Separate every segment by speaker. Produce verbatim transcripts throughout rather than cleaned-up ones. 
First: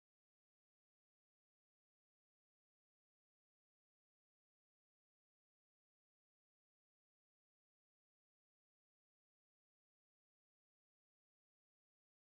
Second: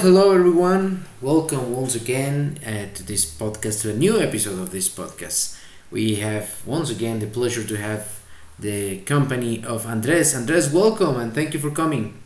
Speaker 1: hello everyone. Welcome once again uh, to this podcast, to a new episode of this podcast. We have once again the pleasure to have the company of Andres. Andres, welcome and thank you for coming.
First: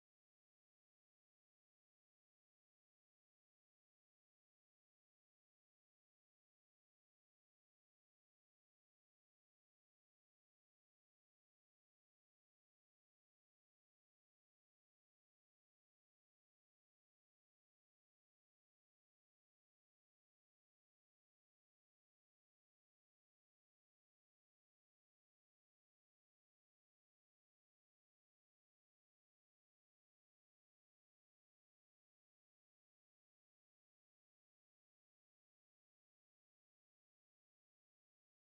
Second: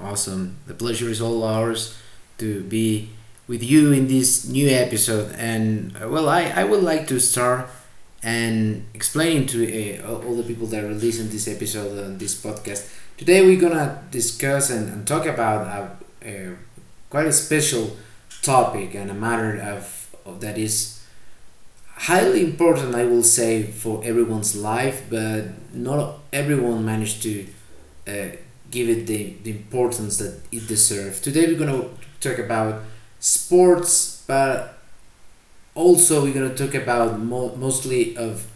Speaker 1: Awesome. The pleasure is all ours to be with you in this new episode. And uh, well, I, I would like to start and explaining to uh, all the people that are listening this episode and this podcast. Today we're gonna discuss and, and talk about a, a quite a special topic and a matter of, of that is highly important, I will say, for everyone's life, but not everyone managed to uh, give it the, the importance that it deserves. Today we're gonna talk about sports, but also we're gonna talk about mo- mostly of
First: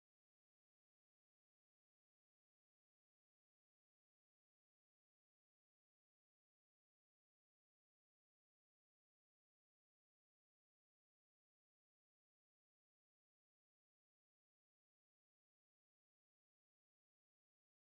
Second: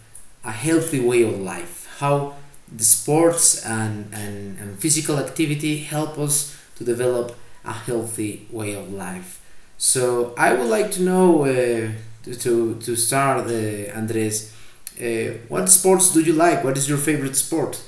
Speaker 1: a healthy way of life, how the sports and, and, and physical activity help us to develop a healthy way of life. So I would like to know, uh, to, to, to start, uh, Andres, uh, what sports do you like? What is your favorite sport?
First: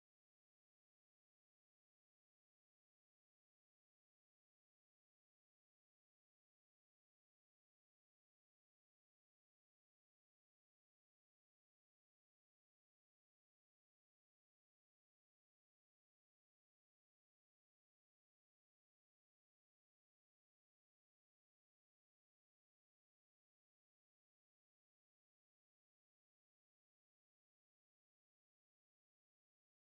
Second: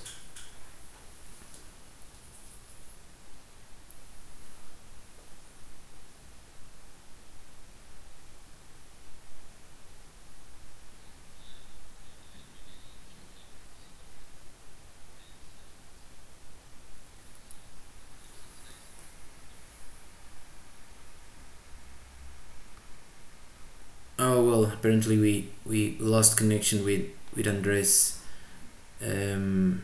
Speaker 1: Oh well, apparently we we lost connection with with Andres. Um,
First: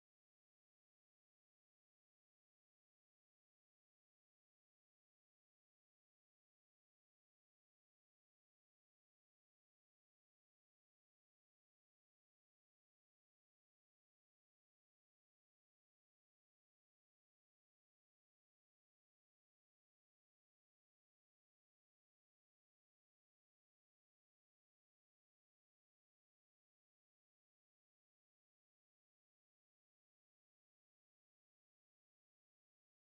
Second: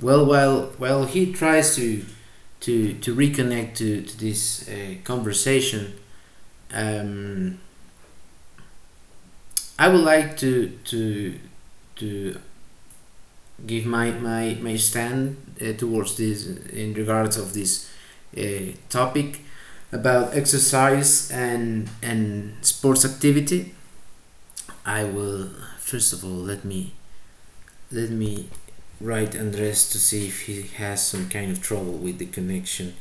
Speaker 1: well while while he tries to to to reconnect to, to this uh, conversation, um, I would like to to to give my my, my stand uh, towards this, in regards of this uh, topic about exercise and and sports activity. I will, first of all, let me let me write Andres to see if he has some kind of trouble with the connection.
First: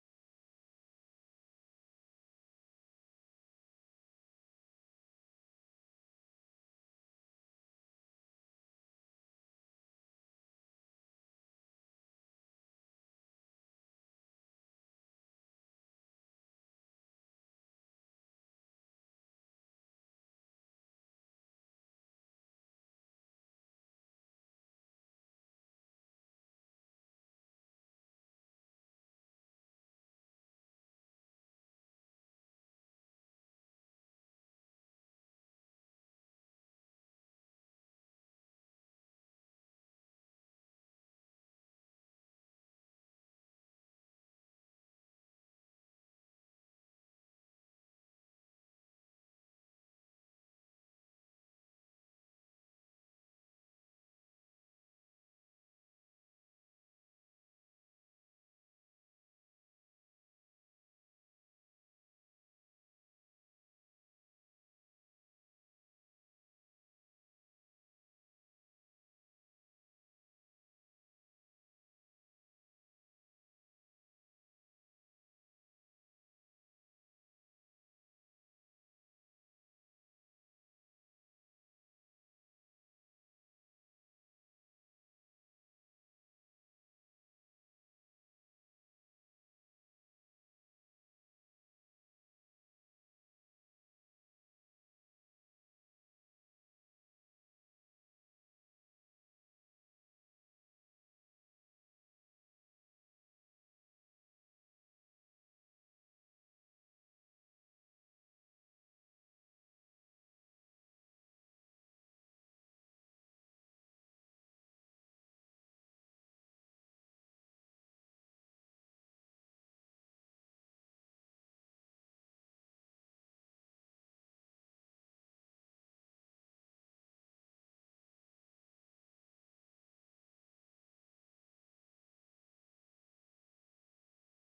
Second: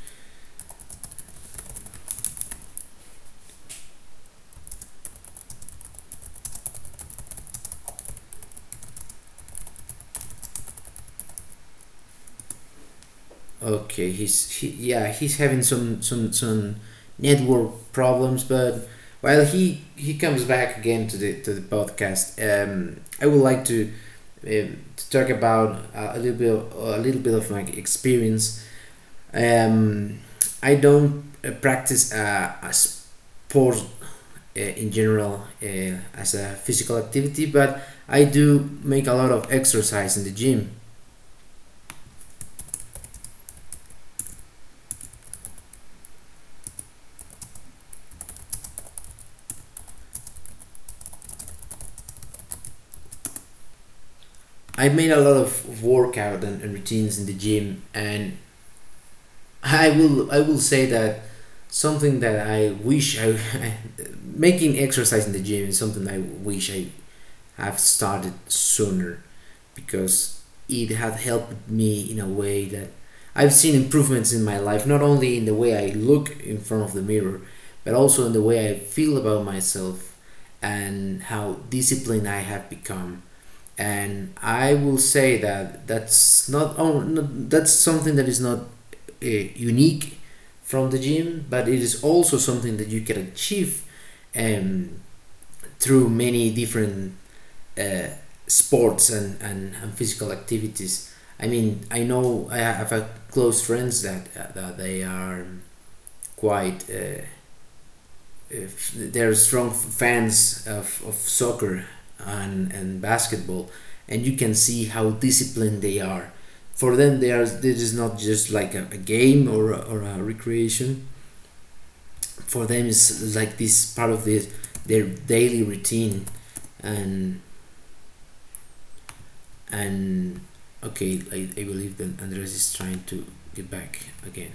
Speaker 1: Okay, he's he, yeah, he's having some some some network problems, but while he he comes back again to the to the podcast, um, I would like to um, to talk about uh, a little bit a little bit of my experience. Um, I don't uh, practice uh, a sport uh, in general uh, as a physical activity, but I do make a lot of exercise in the gym. I made a lot of workout and, and routines in the gym, and I will I will say that something that I wish I, making exercise in the gym is something I wish I have started sooner, because it had helped me in a way that I've seen improvements in my life, not only in the way I look in front of the mirror, but also in the way I feel about myself, and how disciplined I have become. And I will say that that's not, oh, not that's something that is not uh, unique from the gym, but it is also something that you can achieve um, through many different uh, sports and, and, and physical activities. I mean, I know I have a close friends that, uh, that they are quite uh, they're strong fans of, of soccer and, and basketball, and you can see how disciplined they are. For them, they are, this is not just like a, a game or a, or a recreation. For them is like this part of this their daily routine. and and okay, I, I believe that Andres is trying to get back again.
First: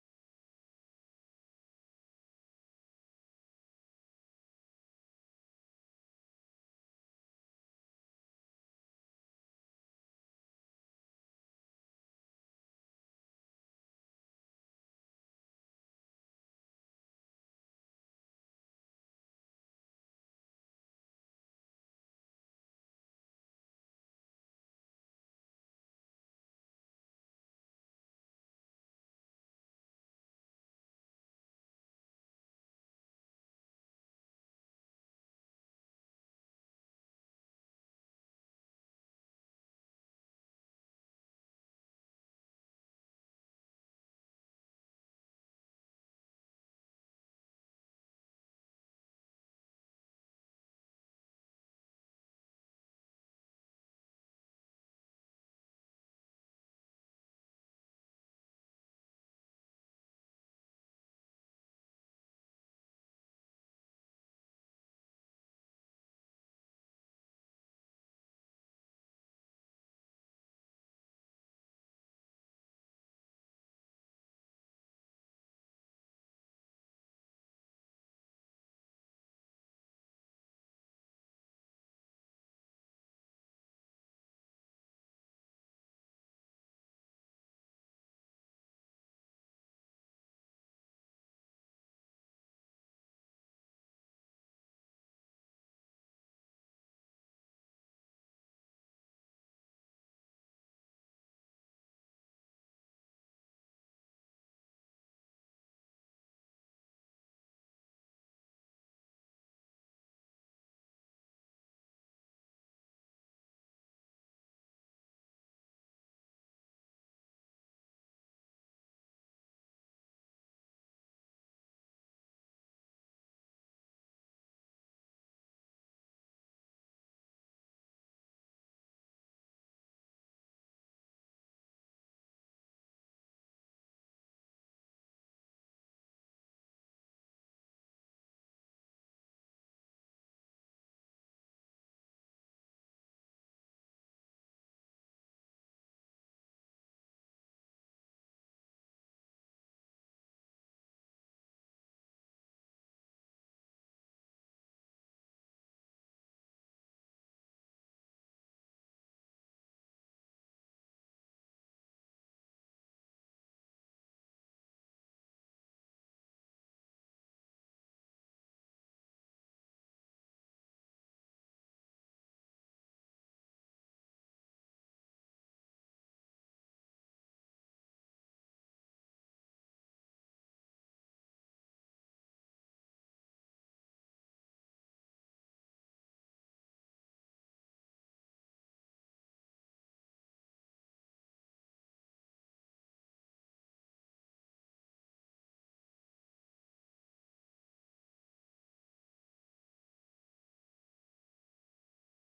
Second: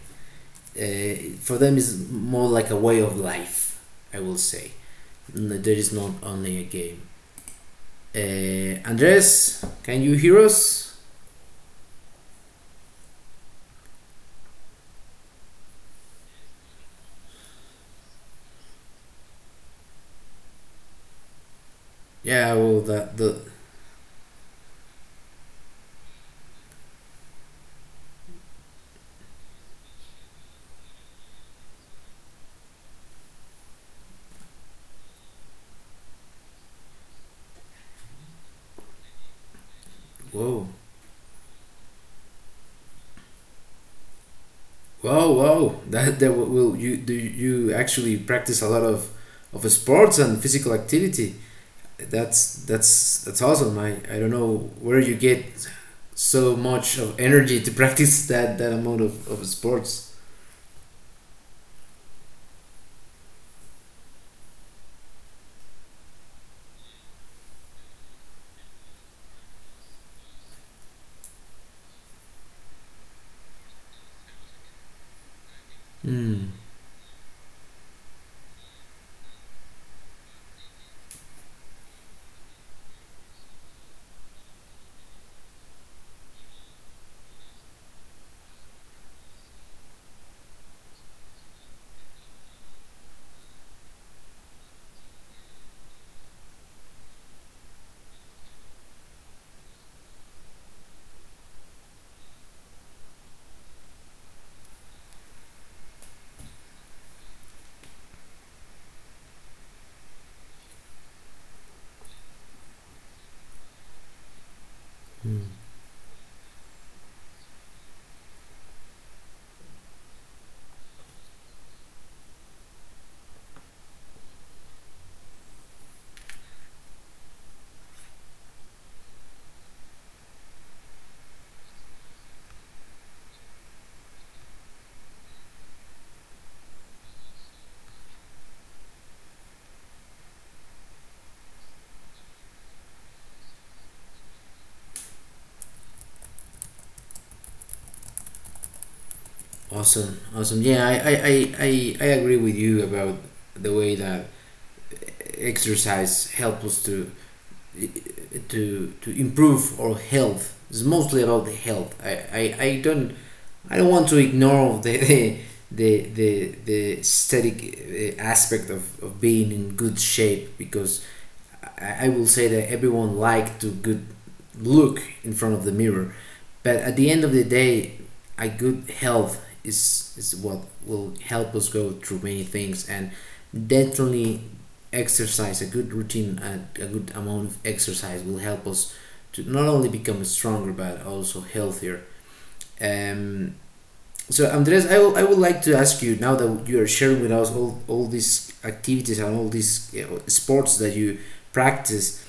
Speaker 1: uh, For them is more like a way of life, I will say. N- there is not only a game. uh, Andres, can you hear us? Yeah, well that the whoa, whoa whoa, that that will, you do you actually practice a lot of of sports and physical activity? That's that's that's awesome. I I don't know where you get so much of energy to practice that that amount of, of sports. Mm. Mm. Awesome, awesome. Yeah, I, I, I, I, agree with you about the way that exercise helps us to to to improve our health. It's mostly about the health. I, I, I don't I don't want to ignore the the the the, the aesthetic uh, aspect of, of being in good shape, because I will say that everyone likes to good look in front of the mirror, but at the end of the day, a good health is is what will help us go through many things. And definitely exercise, a good routine and a good amount of exercise will help us to not only become stronger but also healthier. Um so Andres, i, will, I would like to ask you, now that you are sharing with us all all these activities and all these, you know, sports that you practice,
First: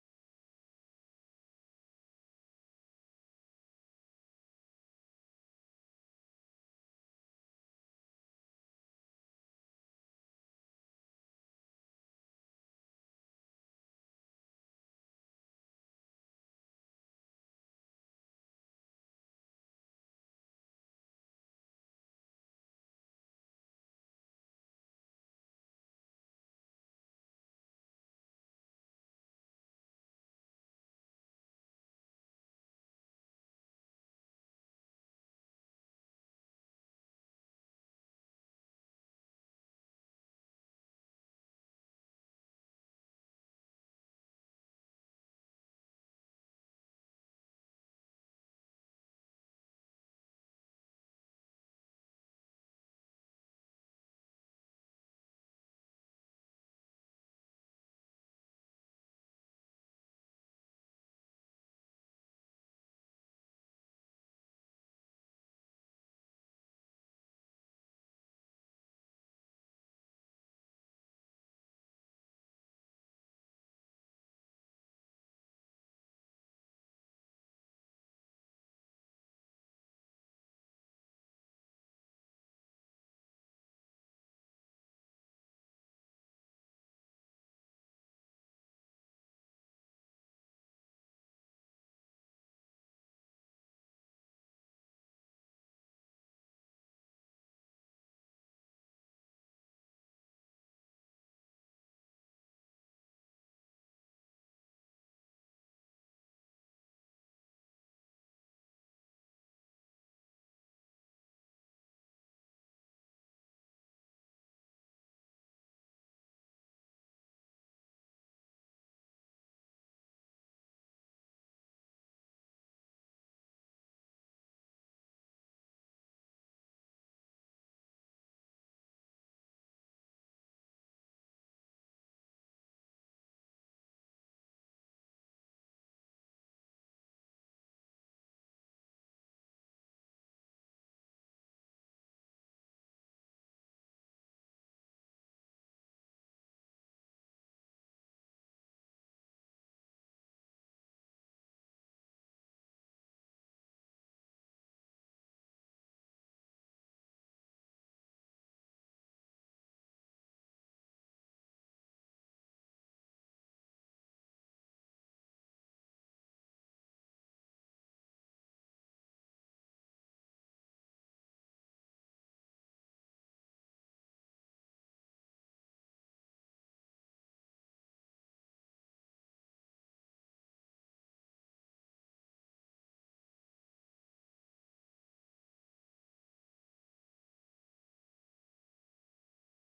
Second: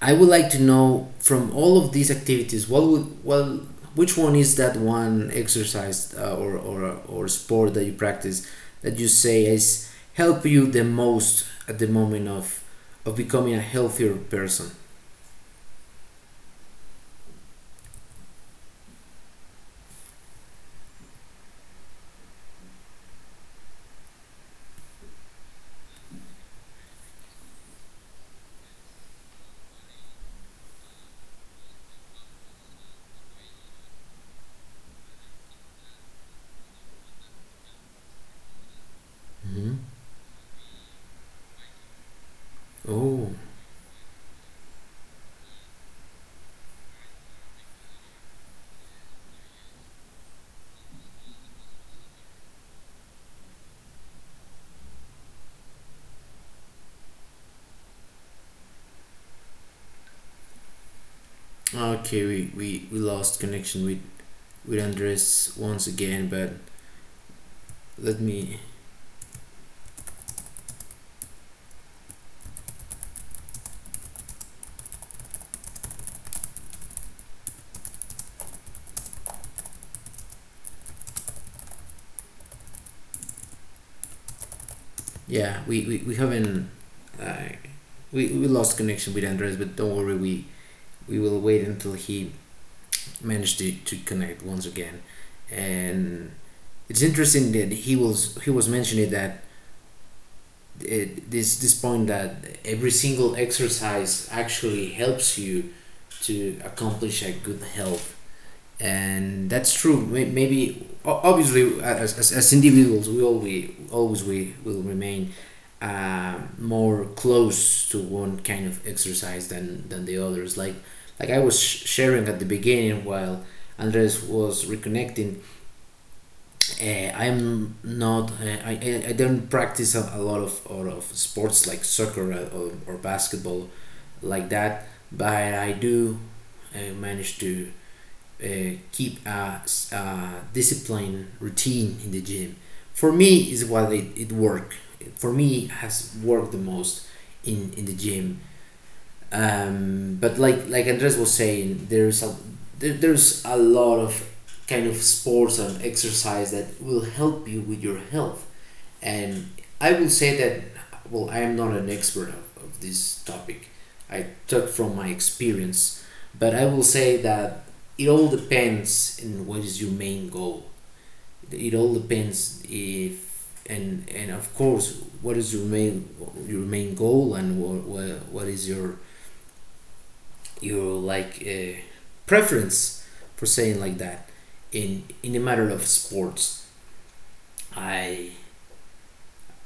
Speaker 1: I would like to know from all of these activities, what would, well, which one is that one exercise, uh, or, or or sport that you practice, that you say is help you the most at the moment of of becoming a healthier person? Hmm. Oh, okay. We, we we lost connection with with Andres once again, but let me. Yeah, we we, we haven't. Uh, we, we lost connection with Andres, but don't worry. We we will wait until he managed to, to connect once again. And it's interesting that he was he was mentioning that it, this this point that every single exercise actually helps you to accomplish a good health. And that's true. May- Maybe o- obviously, uh, as, as, as individuals, we always always we will remain uh, more close to one kind of exercise than than the others. Like like I was sh- sharing at the beginning while Andres was reconnecting. Uh, I'm not. Uh, I I- I don't practice a, a lot of lot of sports like soccer or, or basketball like that, but I do uh, manage to uh, keep a, a discipline routine in the gym. For me, is what it, it worked. For me, it has worked the most in, in the gym. Um, but like like Andres was saying, there's a there, there's a lot of kind of sports and exercise that will help you with your health. And I will say that, well, I am not an expert of, of this topic. I took from my experience, but I will say that it all depends on what is your main goal. It all depends if, and and of course, what is your main, your main goal, and what what, what is your your like uh, preference, for saying like that, in in the matter of sports. I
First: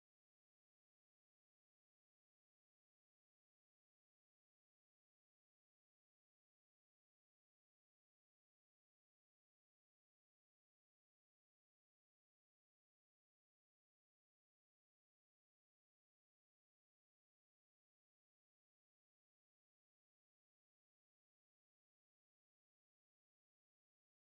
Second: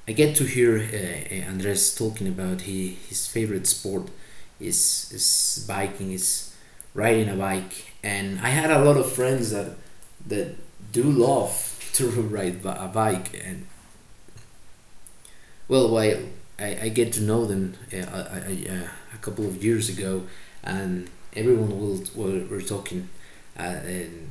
Speaker 1: I get to hear, uh, uh, Andres talking about he, his favorite sport is is biking, is riding a bike, and I had a lot of friends that that do love to ride a bike. And well, while I, I get to know them, uh, I, I, uh, a couple of years ago, and everyone will, were, were talking, uh, um,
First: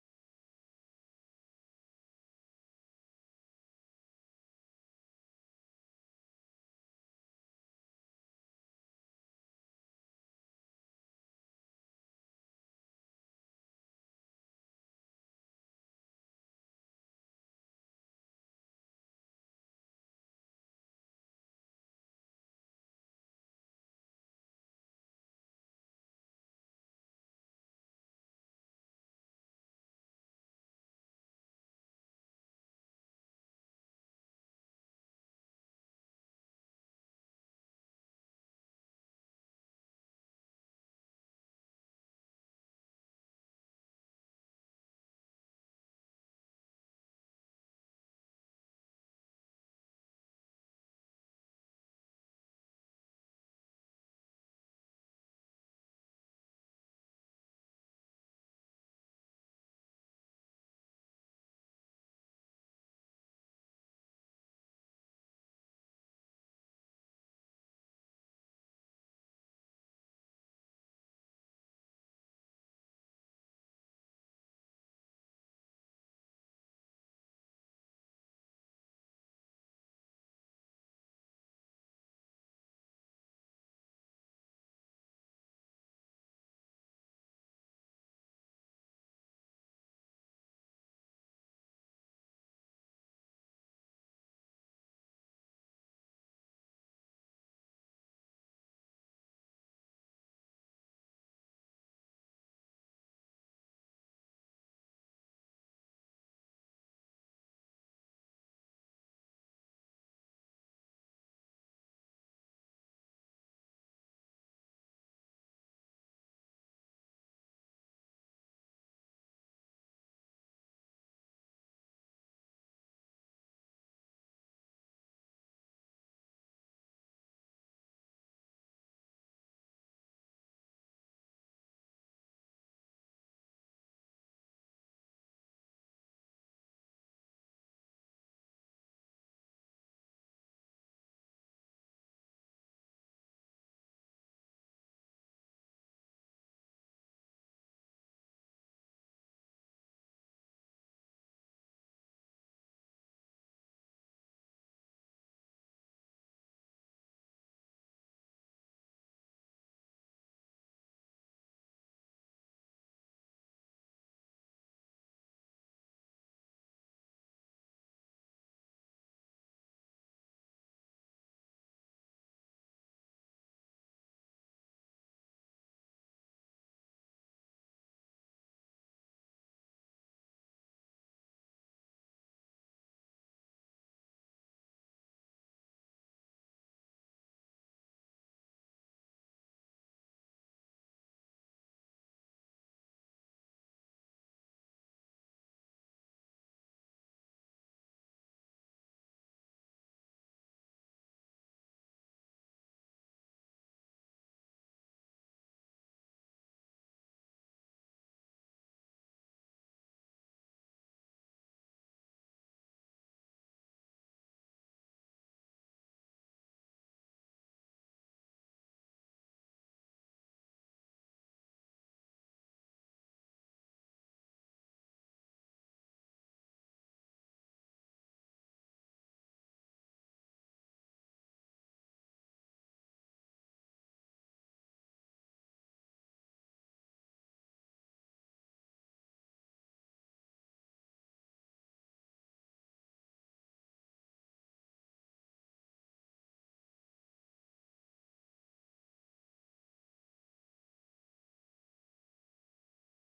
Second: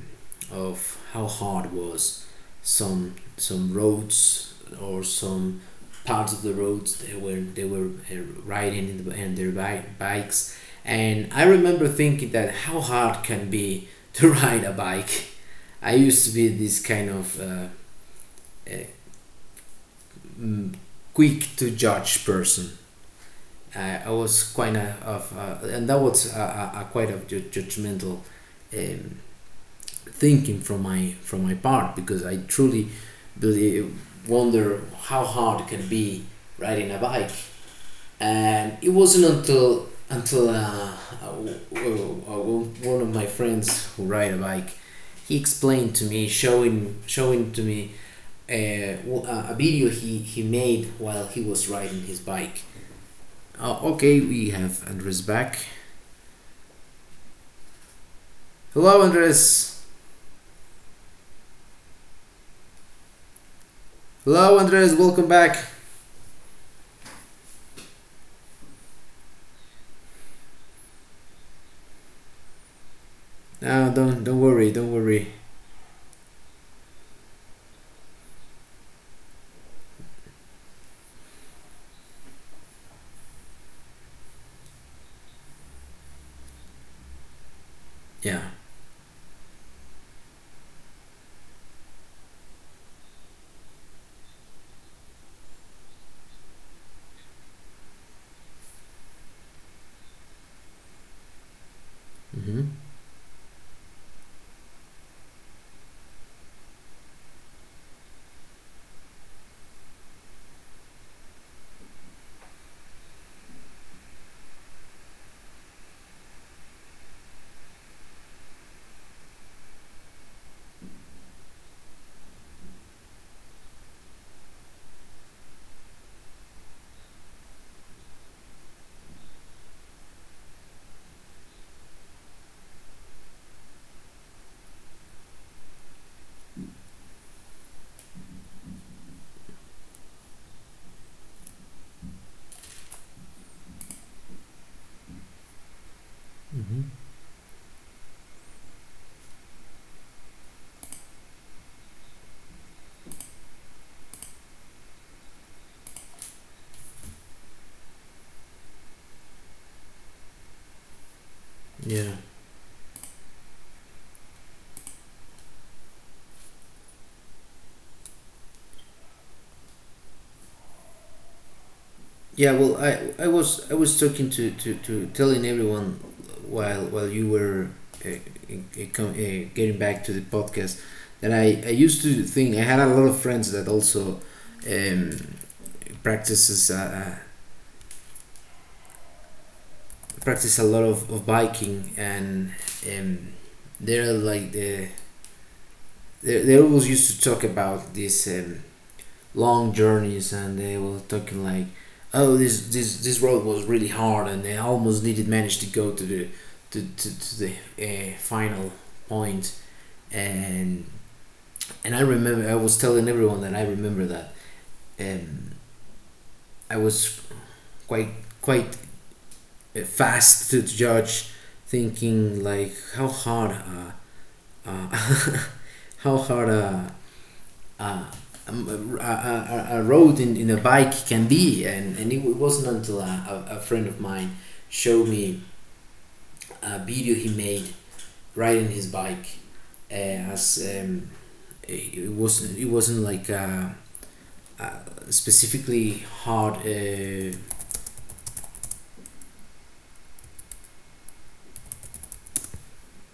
Speaker 1: of how hard was some some roads, or some parts of the roads they were they were uh, riding in the, in their bike, bikes. And I remember thinking that, how hard can be to ride a bike? I used to be this kind of uh, uh, mm, quick to judge person. I, I was quite a, of, uh, and that was a, a, a quite of ju- judgmental um, thinking from my from my part, because I truly believe, wonder how hard it can be riding a bike. And it wasn't until until uh, uh, one of my friends who ride a bike, he explained to me, showing showing to me uh, w- a a video he, he made while he was riding his bike. Uh, okay, we have Andres back. Hello, Andres. Hello, Andres. Welcome back. No, don't don't worry. Don't worry. Yeah. Mm-hmm. Mm-hmm. Yeah. Yeah. Well, I I was I was talking to to, to telling everyone while while you were, uh, uh, com- uh, getting back to the podcast, that I I used to think. I had a lot of friends that also um, practices uh, uh, practice a lot of, of biking, and um, they're like the they they always used to talk about this um, long journeys, and they were talking like, oh, this this this road was really hard and they almost didn't manage to go to the to, to, to the uh, final point. and and I remember I was telling everyone that I remember that, um, I was quite quite uh, fast to judge, thinking like, how hard uh, uh, how hard a uh, um, a, a, a road in, in a bike can be. And, and it wasn't until a, a, friend of mine showed me a video he made riding his bike, uh, as um, it wasn't it wasn't like uh, uh, specifically hard. uh,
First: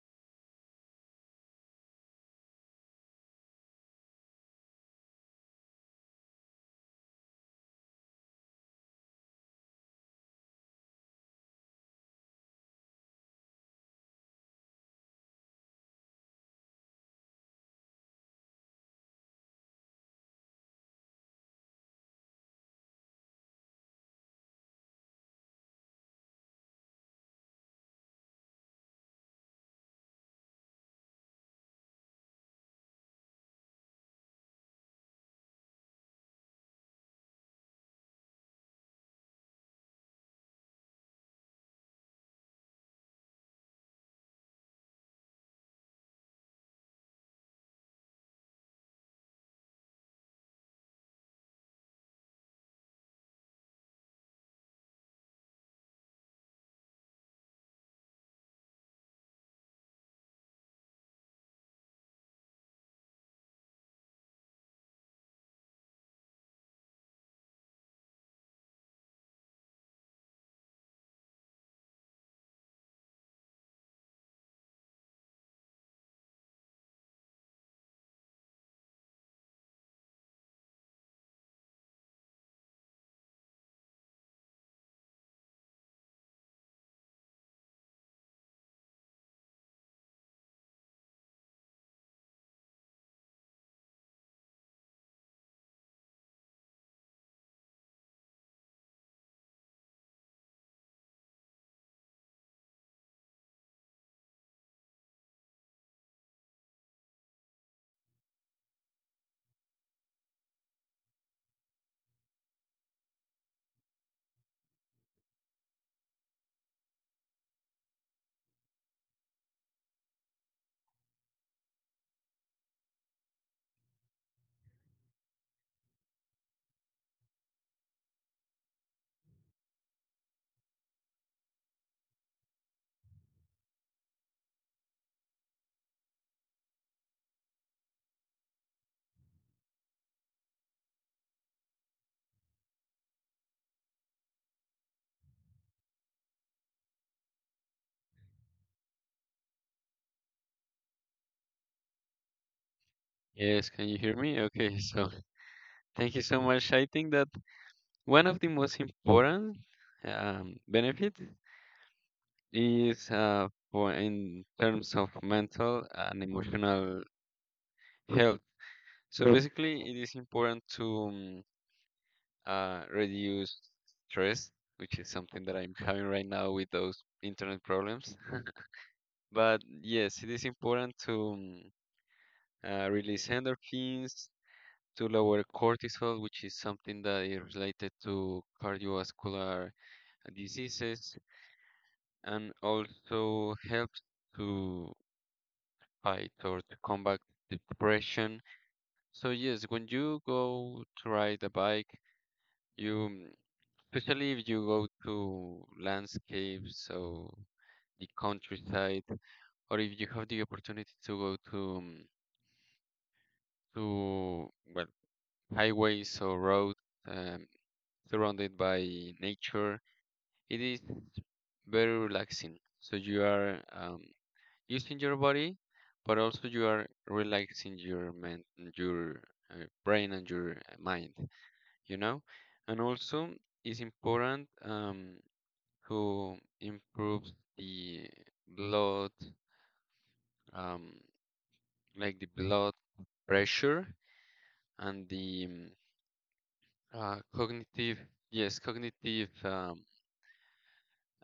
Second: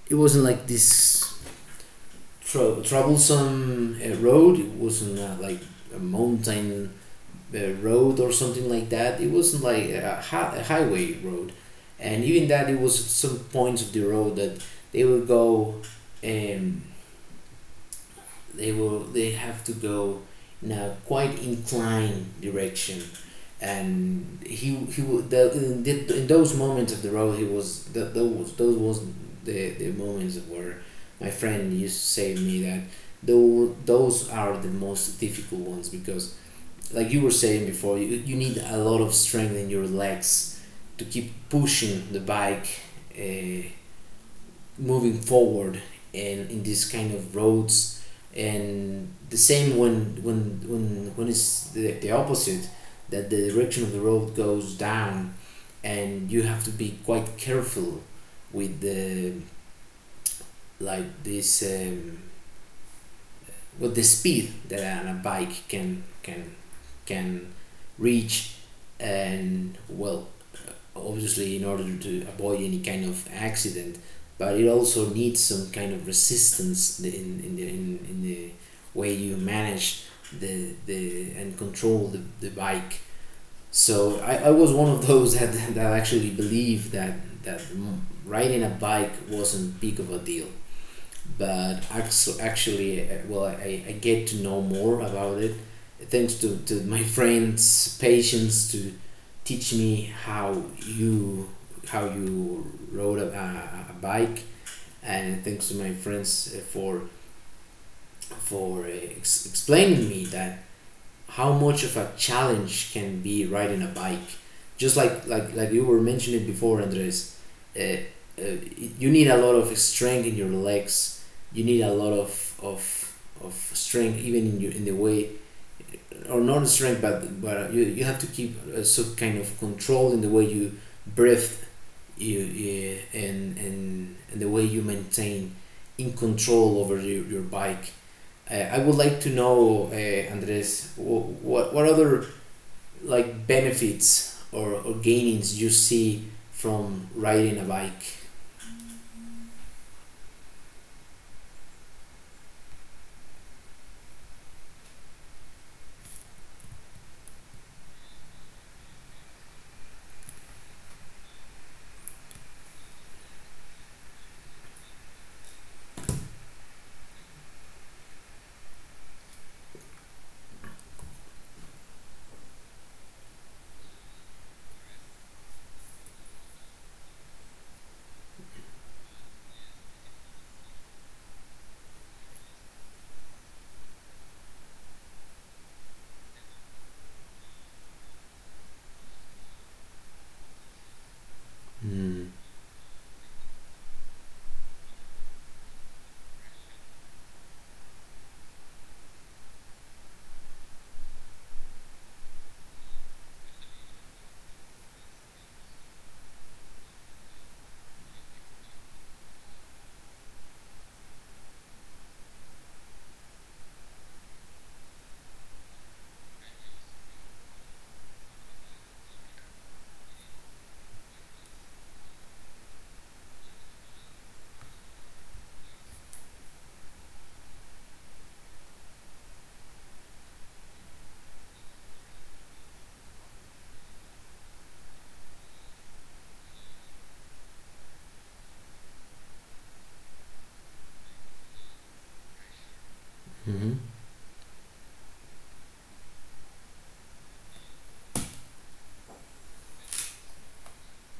Speaker 1: it wasn't like this tro- troublesome uh, road. It wasn't uh, like a mountain uh, road or something like that. It wasn't like a, hi- a highway road, and even that it was some points of the road that they will go, um, they will they have to go in a quite inclined direction, and he he wa- the, in, the, in those moments of the road he was that those those was the the moments where my friend used to say to me that though those are the most difficult ones because like you were saying before, you, you need a lot of strength in your legs to keep pushing the bike uh, moving forward and in these kind of roads. And the same when when when when it's the, the opposite, that the direction of the road goes down and you have to be quite careful with the like this um, with the speed that a bike can can can reach, and well, obviously in order to avoid any kind of accident, but it also needs some kind of resistance in in the in, in the way you manage the the and control the, the bike. So I, I was one of those that that actually believed that that riding a bike wasn't big of a deal, but actually, uh, well, I, I get to know more about it thanks to, to my friends' patience to teach me how you how you rode a, a, bike, and thanks to my friends uh, for for uh, ex- explaining me that how much of a challenge can be riding a bike, just like like like you were mentioning before, Andres. uh, uh, you need a lot of strength in your legs, you need a lot of of of strength even in, your, in the way, or not strength but but you, you have to keep uh, some kind of control in the way you breathe. You, you and, and and the way you maintain in control over your, your bike. uh, I would like to know, uh, Andres, what, what what other like benefits or, or gainings you see from riding a bike?
Speaker 2: Yes, can you hear me? Okay, so thank you so much. I think that one of the most important um, benefit is uh, for in terms of mental and emotional health. So basically, it is important to um, uh, reduce stress, which is something that I'm having right now with those internet problems. But yes, it is important to um, uh, release endorphins to lower cortisol, which is something that is related to cardiovascular diseases,
Speaker 1: Mm-hmm.
Speaker 2: and also helps to fight or to combat depression. So yes, when you go to ride a bike, you especially if you go to landscapes or the countryside, or if you have the opportunity to go to um, to well highways or roads um, surrounded by nature. It is very relaxing. So you are um, using your body, but also you are relaxing your mind, your uh, brain, and your uh, mind. You know, and also it's important um, to improve the blood, um, like the blood pressure and the um, uh, cognitive. Yes, cognitive um,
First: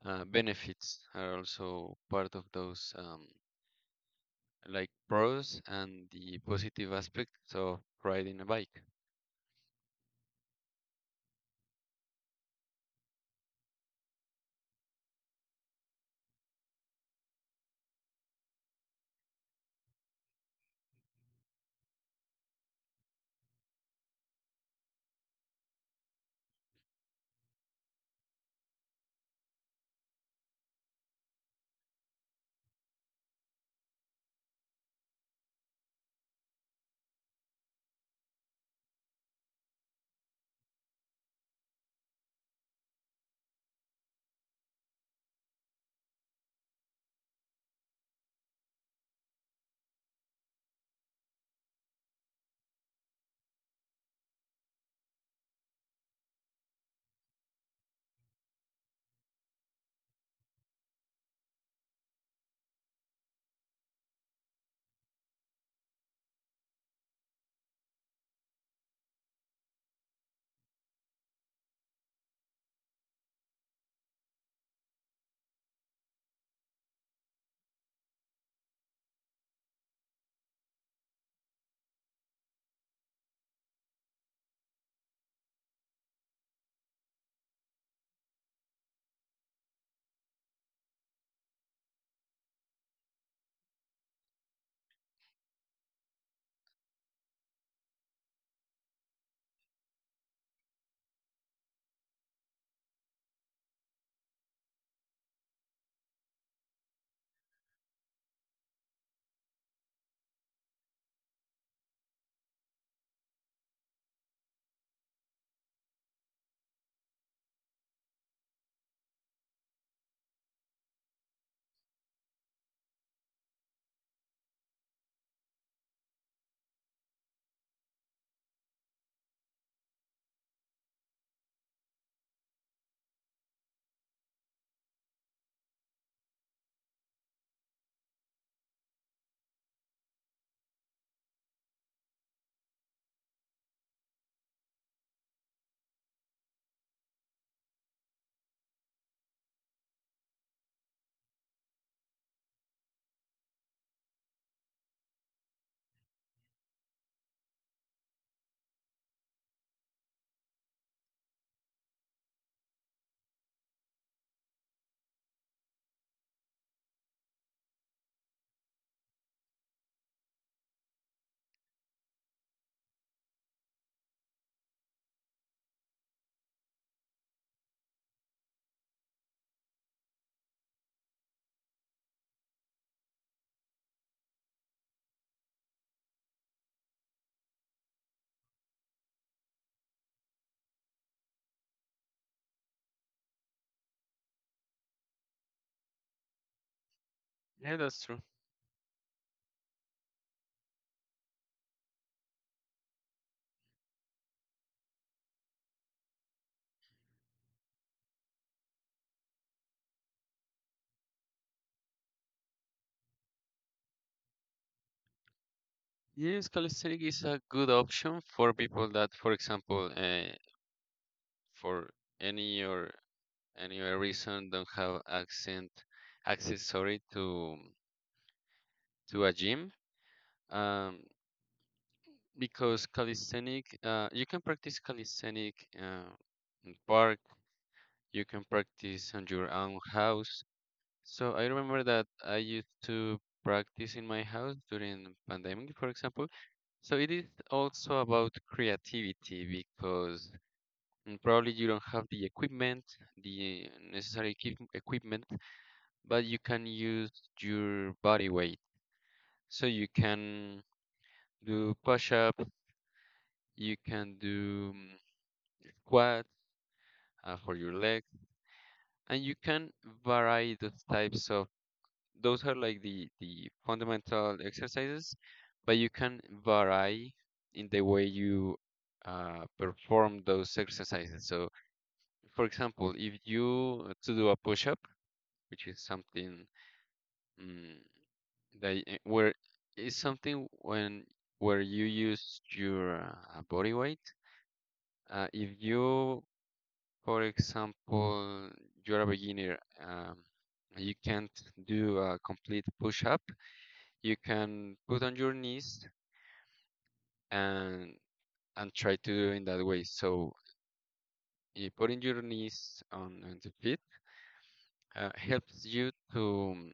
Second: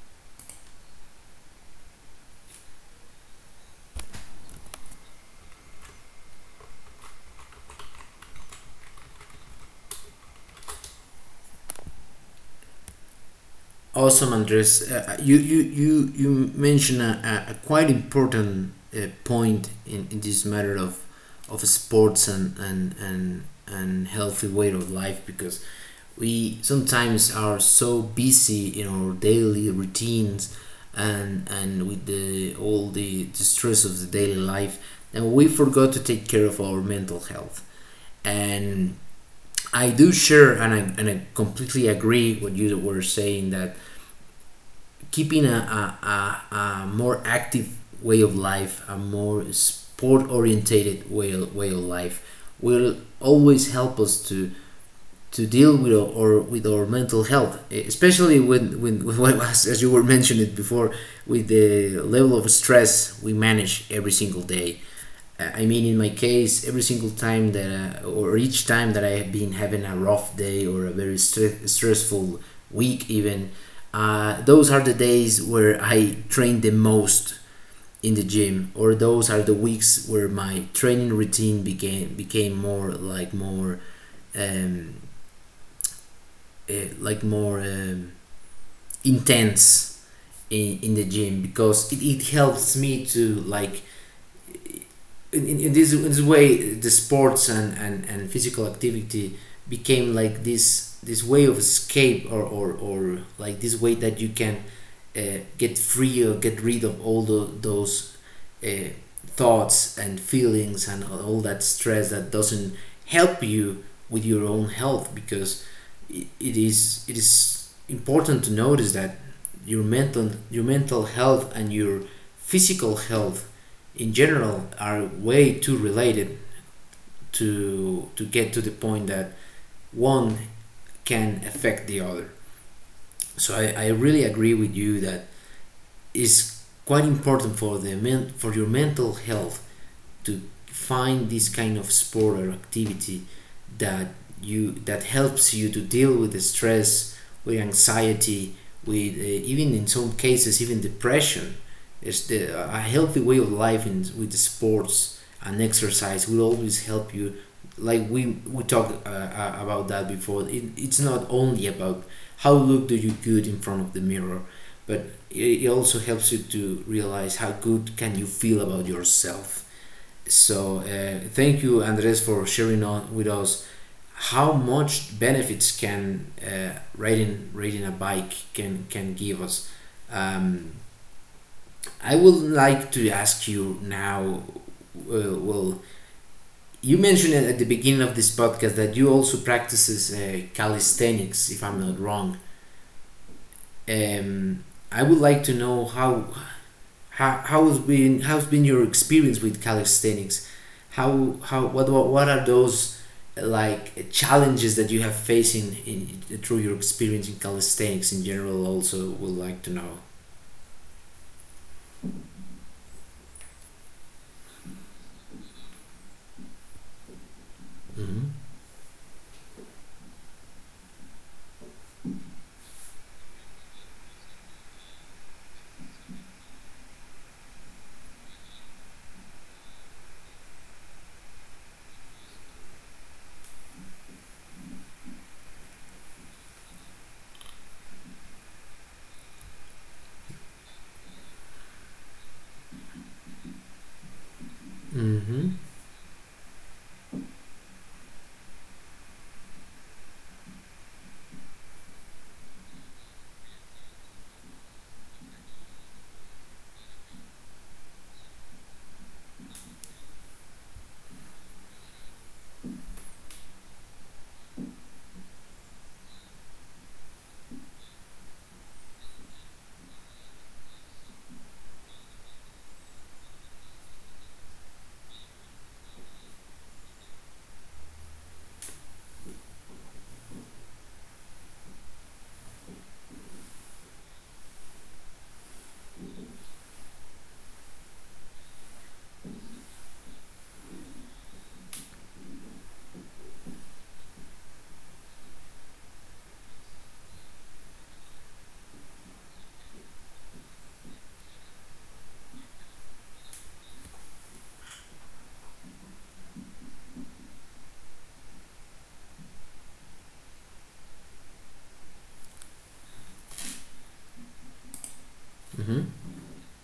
Speaker 2: uh, benefits are also part of those. Um, like pros and the positive aspects of riding a bike.
Speaker 1: Awesome, Andres. Uh, you you you you mentioned a, a quite important uh, point in, in this matter of of sports and and and and healthy way of life, because we sometimes are so busy in our daily routines and and with the all the, the stress of the daily life, and we forgot to take care of our mental health. And I do share, and I, and I completely agree what you were saying, that keeping a, a, a, a more active way of life, a more sport orientated way, way of life, will always help us to to deal with our, or with our mental health, e, especially when, when, when as you were mentioning before, with the level of stress we manage every single day. Uh, I mean, in my case, every single time that, I, or each time that I have been having a rough day or a very st stressful week, even, uh, those are the days where I train the most in the gym, or those are the weeks where my training routine became became more like more um, uh, like more um, intense in, in the gym, because it, it helps me to like in, in, this in this way, the sports and, and, and physical activity became like this this way of escape, or, or, or like this way that you can uh, get free or get rid of all the, those uh, thoughts and feelings and all that stress that doesn't help you with your own health, because it, it is it is important to notice that your mental your mental health and your physical health in general are way too related to to get to the point that one can affect the other. So I, I really agree with you that it's quite important for the men, for your mental health to find this kind of sport or activity that you that helps you to deal with the stress, with anxiety, with uh, even in some cases even depression. Is the a healthy way of life in, with the sports and exercise will always help you, like we we talked uh, uh, about that before. It, it's not only about how look do you good in front of the mirror, but it, it also helps you to realize how good can you feel about yourself. So uh, thank you, Andres, for sharing on with us how much benefits can uh, riding riding a bike can can give us. Um, I would like to ask you now. Uh, well, you mentioned at the beginning of this podcast that you also practices uh, calisthenics, if I'm not wrong. Um, I would like to know how How
Speaker 2: Yeah,
Speaker 1: how's
Speaker 2: that's true.
Speaker 1: been how's been your experience with calisthenics? How how what what, what are those uh, like challenges that you have faced in, in through your experience in calisthenics in general? Also, would like to know.
Speaker 2: Yes, calisthenics is a good option
Speaker 1: Mm-hmm.
Speaker 2: for people that, for example, uh, for any or any other reason don't have accent access, sorry, to to a gym. Um, because calisthenic, uh, you can practice calisthenic uh, in park. You can practice on your own house. So I remember that I used to practice in my house during
Speaker 1: Mm-hmm.
Speaker 2: pandemic, for example. So it is also about creativity because mm, probably you don't have the equipment, the necessary equip- equipment, but you can use your body weight. So you can do push up, you can do mm, squats uh, for your legs, and you can vary those types of those are like the the fundamental exercises, but you can vary in the way you uh, perform those exercises. So, for example, if you to do a push-up, which is something mm, that y- where is something when where you use your uh, body weight. Uh, if you, for example, you're a beginner, um, you can't do a complete push-up. You can put on your knees and and try to do in that way. So you putting your knees on, on the feet uh, helps you
Speaker 1: Mm-hmm.
Speaker 2: to um,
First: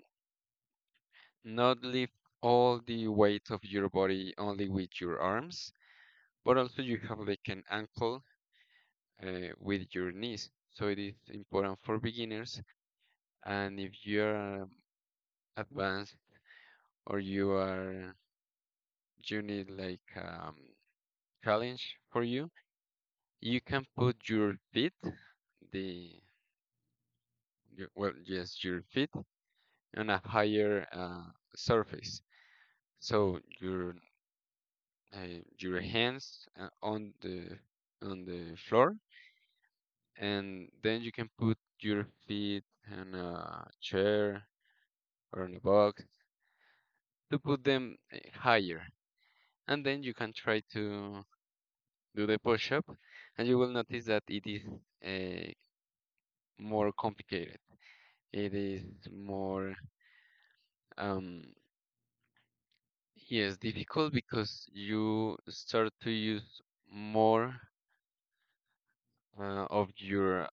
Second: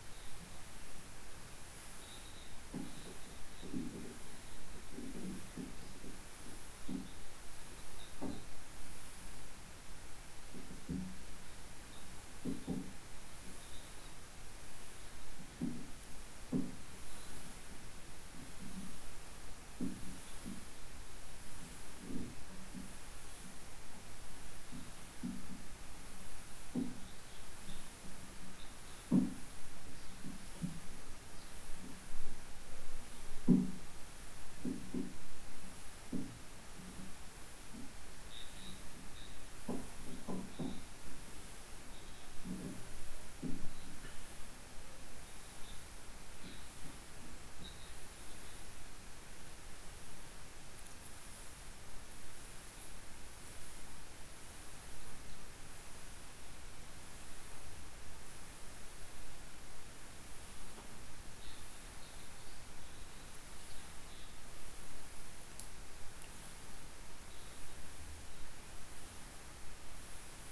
Speaker 2: not lift all the weight of your body only with your arms, but also you have like an ankle uh, with your knees. So it is important for beginners, and if you are advanced or you are you need like um, challenge for you, you can put your feet the Your- well, yes, your feet on a higher uh, surface. So your uh, your hands uh, on the on the floor, and then you can put your feet on a chair or on a box to put them uh, higher, and then you can try to do the push-up, and you will notice that it is uh, more complicated. It is more, um, yes, difficult because you start to use more uh, of your,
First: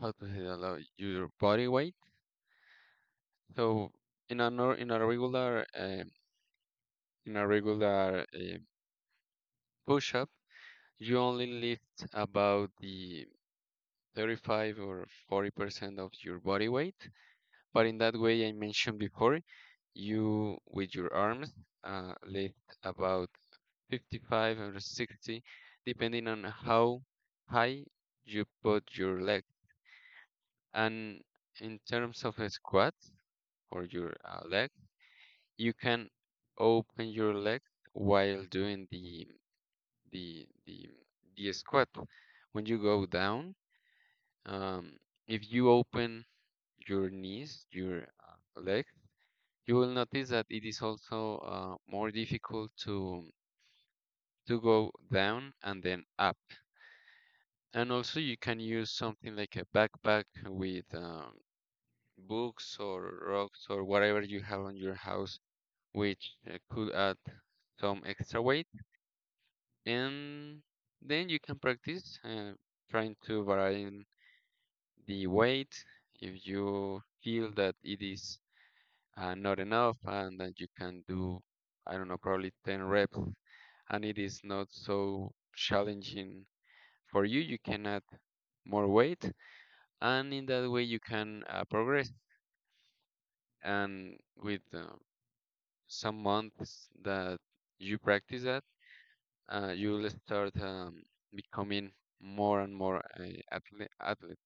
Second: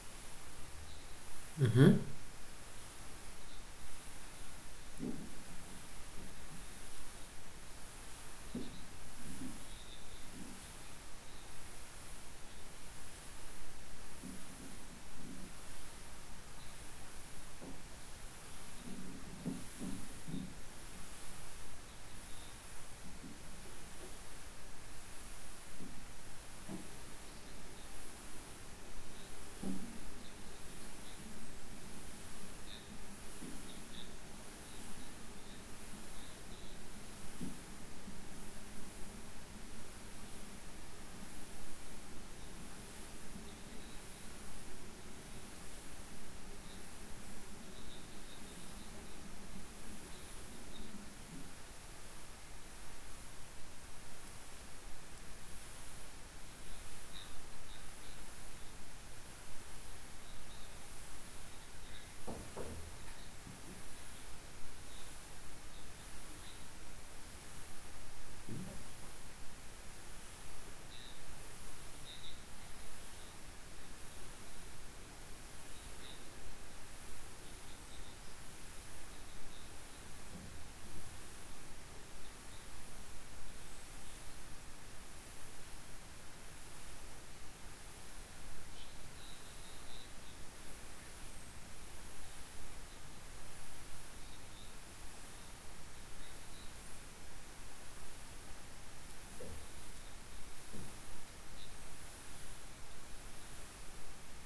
Speaker 2: how to say that, like, your body weight.
Speaker 1: Mm-hmm.
Speaker 2: So in a nor in a regular um, in a regular uh, push-up, you only lift about the thirty-five or forty percent of your body weight. But in that way I mentioned before, you with your arms uh, lift about fifty-five or sixty, depending on how high you put your leg. And in terms of a squat or your uh, leg, you can open your leg while doing the the the, the squat. When you go down, um, if you open your knees, your uh, leg, you will notice that it is also uh, more difficult to to go down and then up. And also you can use something like a backpack with um, books or rocks or whatever you have on your house, which uh, could add some extra weight. And then you can practice uh, trying to vary the weight. If you feel that it is uh, not enough and that you can do, I don't know, probably ten reps, and it is not so challenging for you, you can add more weight. And in that way you can uh, progress, and with uh, some months that you practice that, uh, you will start um, becoming more and more a athlete, athlete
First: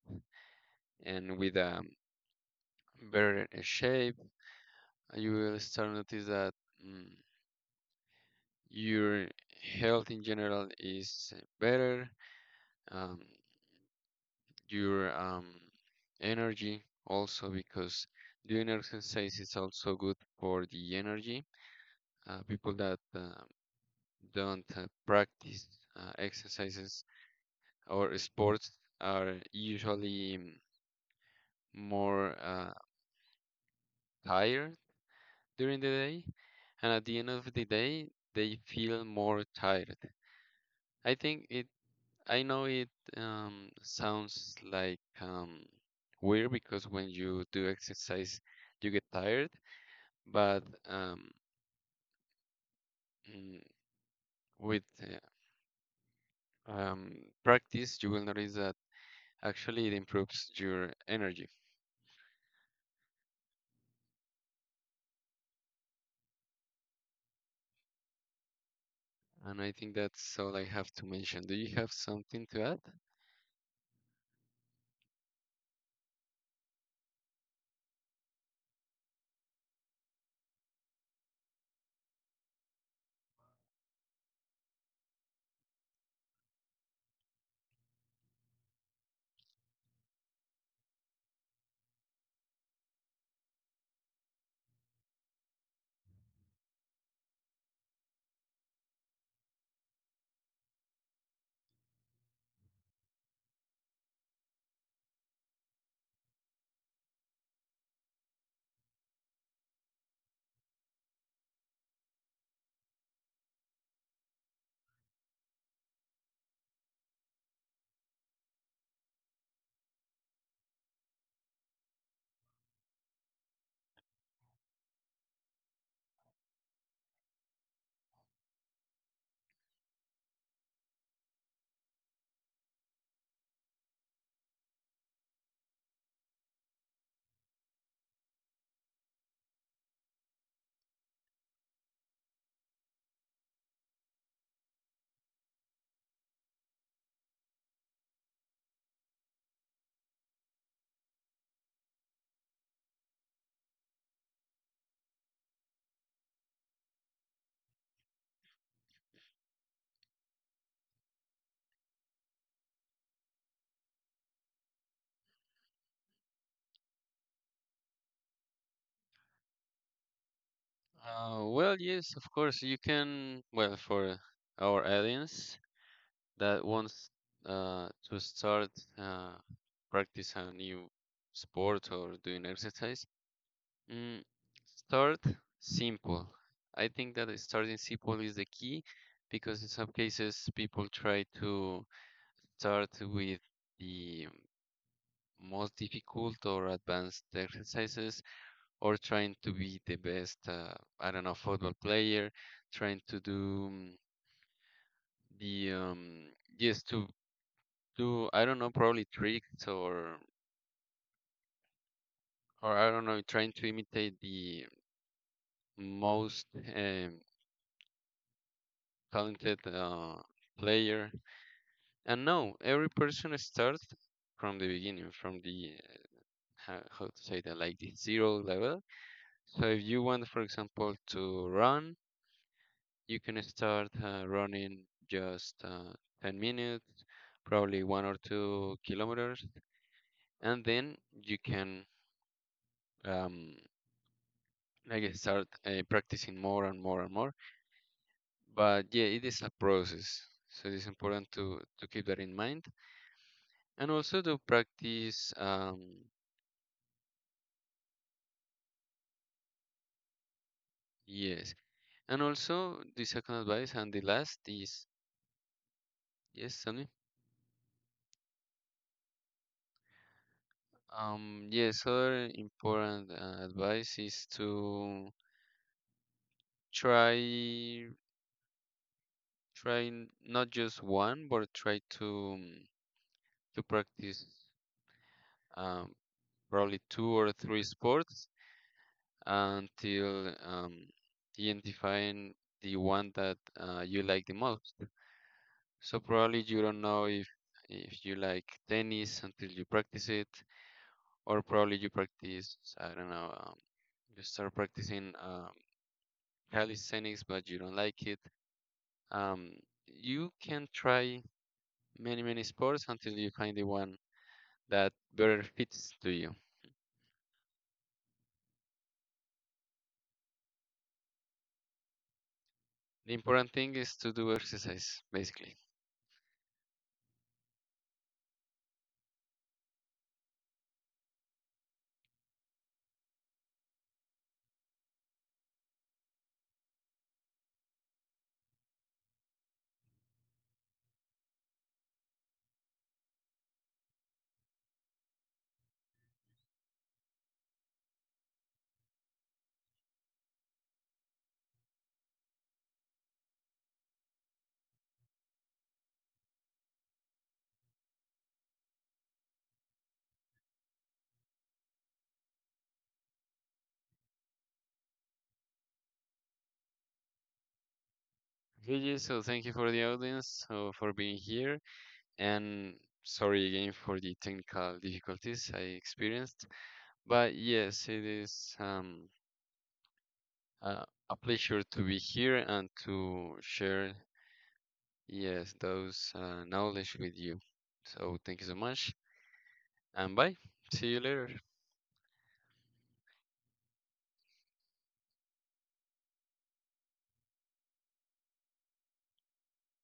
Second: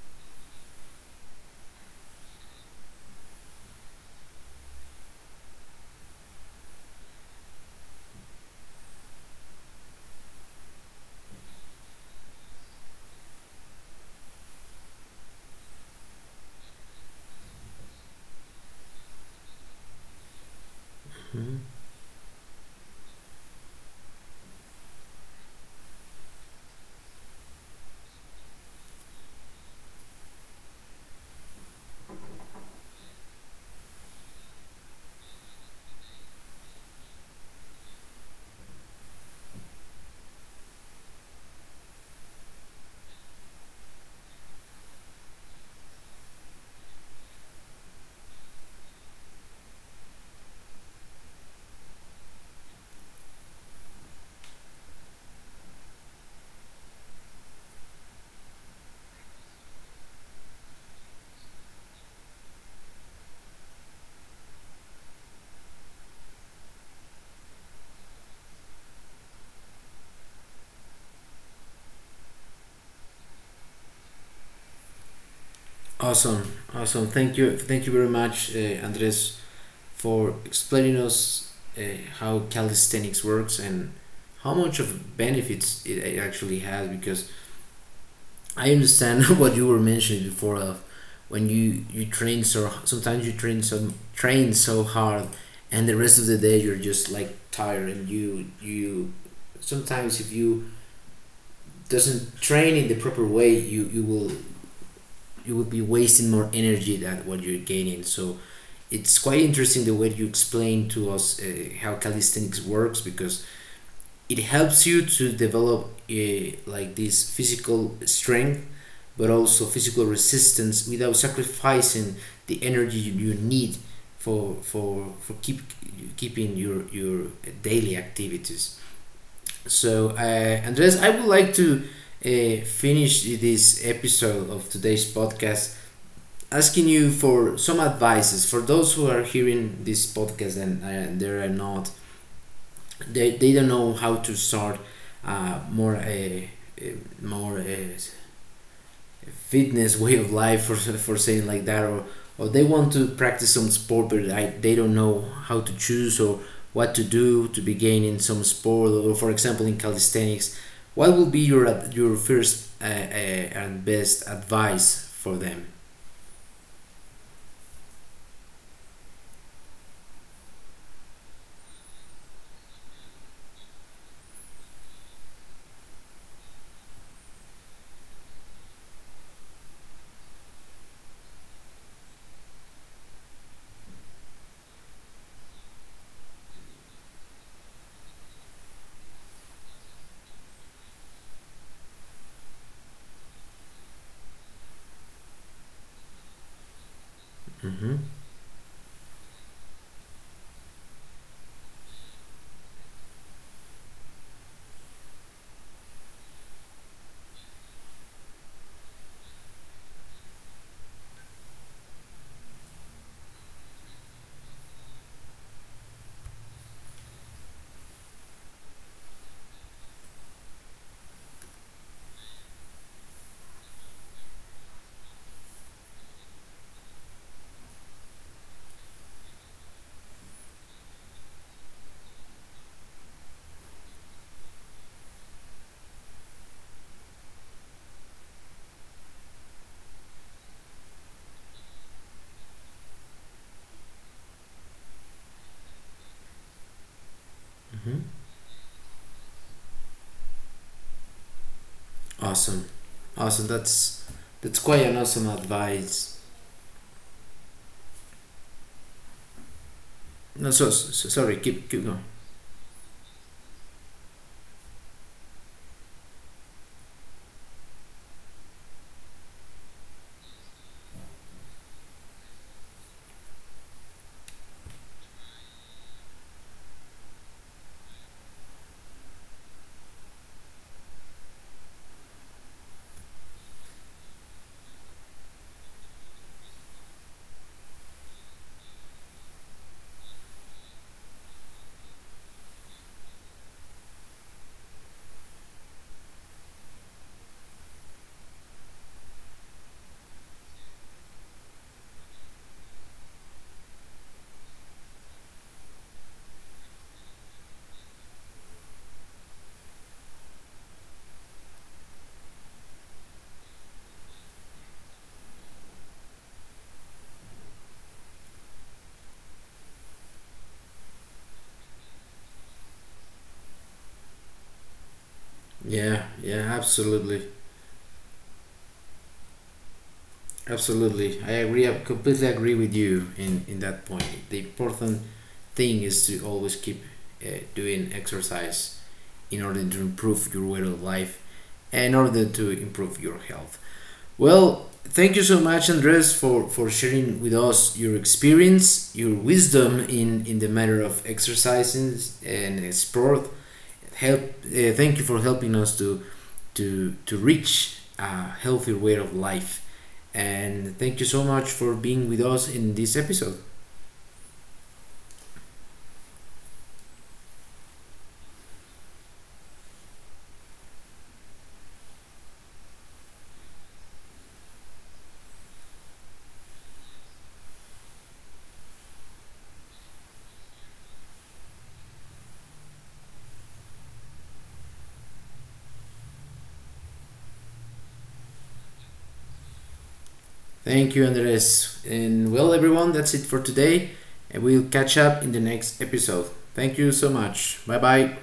Speaker 2: and with a better shape. You will start notice that, mm, your health in general is better, um, your um, energy also, because doing exercise is also good for the energy.
Speaker 1: Hmm.
Speaker 2: Uh, people that uh, don't uh, practice uh, exercises or sports are usually, mm, more uh, tired during the day, and at the end of the day, they feel more tired. I think it. I know it um, sounds like, um, weird, because when you do exercise, you get tired, but um, mm, with uh, um, practice, you will notice that actually it improves your energy. And I think that's all I have to mention. Do you have something to add?
Speaker 1: Awesome, awesome. Thank you, thank you very much, uh, Andres, for explaining us uh, how calisthenics works and how much of benefits it it actually has, because I understand what you were mentioning before of when you you train so sometimes you train so train so hard and the rest of the day you're just like tired, and you you sometimes if you doesn't train in the proper way, you you will you will be wasting more energy than what you're gaining. So it's quite interesting the way you explain to us uh, how calisthenics works, because it helps you to develop uh, like this physical strength but also physical resistance without sacrificing the energy you need for for for keep keeping your your daily activities. So uh, Andres, I would like to uh, finish this episode of today's podcast asking you for some advices for those who are hearing this podcast and uh, they are not they, they don't know how to start uh, more a uh, more uh, fitness way of life, for for saying like that, or or they want to practice some sport but I, they don't know how to choose or what to do to begin in some sport, or for example in calisthenics, what will be your ad- your first uh, uh, and best advice for them?
Speaker 2: Uh, well, yes, of course you can. Well, for our audience that wants uh, to start uh, practice a new sport or doing exercise, mm, start simple. I think that starting simple is the key, because in some cases people try to start with the most difficult or advanced exercises,
Speaker 1: Mm-hmm.
Speaker 2: or trying to be the best, uh, I don't know, football player, trying to do, mm, the um yes to do, I don't know, probably tricks, or or I don't know, trying to imitate the most um, talented uh, player. And no, every person starts from the beginning, from the, how, how to say that, like the zero level. So if you want, for example, to run, you can start uh, running just uh, ten minutes, probably one or two kilometers, and then you can, um, like, start uh, practicing more and more and more. But yeah, it is a
Speaker 1: Mm-hmm.
Speaker 2: process, so it's important to to keep that in mind, and
Speaker 1: Awesome,
Speaker 2: also to
Speaker 1: awesome,
Speaker 2: practice.
Speaker 1: that's
Speaker 2: Um,
Speaker 1: that's quite an awesome advice.
Speaker 2: yes,
Speaker 1: No,
Speaker 2: and
Speaker 1: so, so
Speaker 2: also the
Speaker 1: sorry,
Speaker 2: second
Speaker 1: keep keep
Speaker 2: advice
Speaker 1: going.
Speaker 2: and the last is, yes, Sammy. Um, yes, other important uh, advice is to try try n- not just one, but try to um, to practice, um, probably two or three sports, until um, identifying the one that uh, you like the most. So probably you don't know if if you like tennis until you practice it, or probably you practice, I don't know. Um, you start practicing, um, calisthenics, but you don't like it. Um, you can try many many sports until you find the one that better fits to you. The important thing is to do exercise, basically.
Speaker 1: Yeah, yeah, absolutely. Absolutely, I agree. I completely agree with you in in that point. The important thing is to always keep uh, doing exercise in order to improve your way of life, and in order to improve your health. Well, thank you so much, Andres, for for sharing with us your experience, your wisdom in in the matter of exercising and sport. Help. Uh, thank you for helping us to to to reach a healthier way of life. And thank you so much for being with us in this episode.
Speaker 2: Okay, so thank you for the audience, so for being here, and sorry again for the technical difficulties I experienced. But yes, it is um, a, a pleasure to be here and to share, yes, those uh, knowledge with you. So thank you so much, and bye. See you later.
Speaker 1: Thank you, Andres. And well, everyone, that's it for today. And we'll catch up in the next episode. Thank you so much. Bye bye.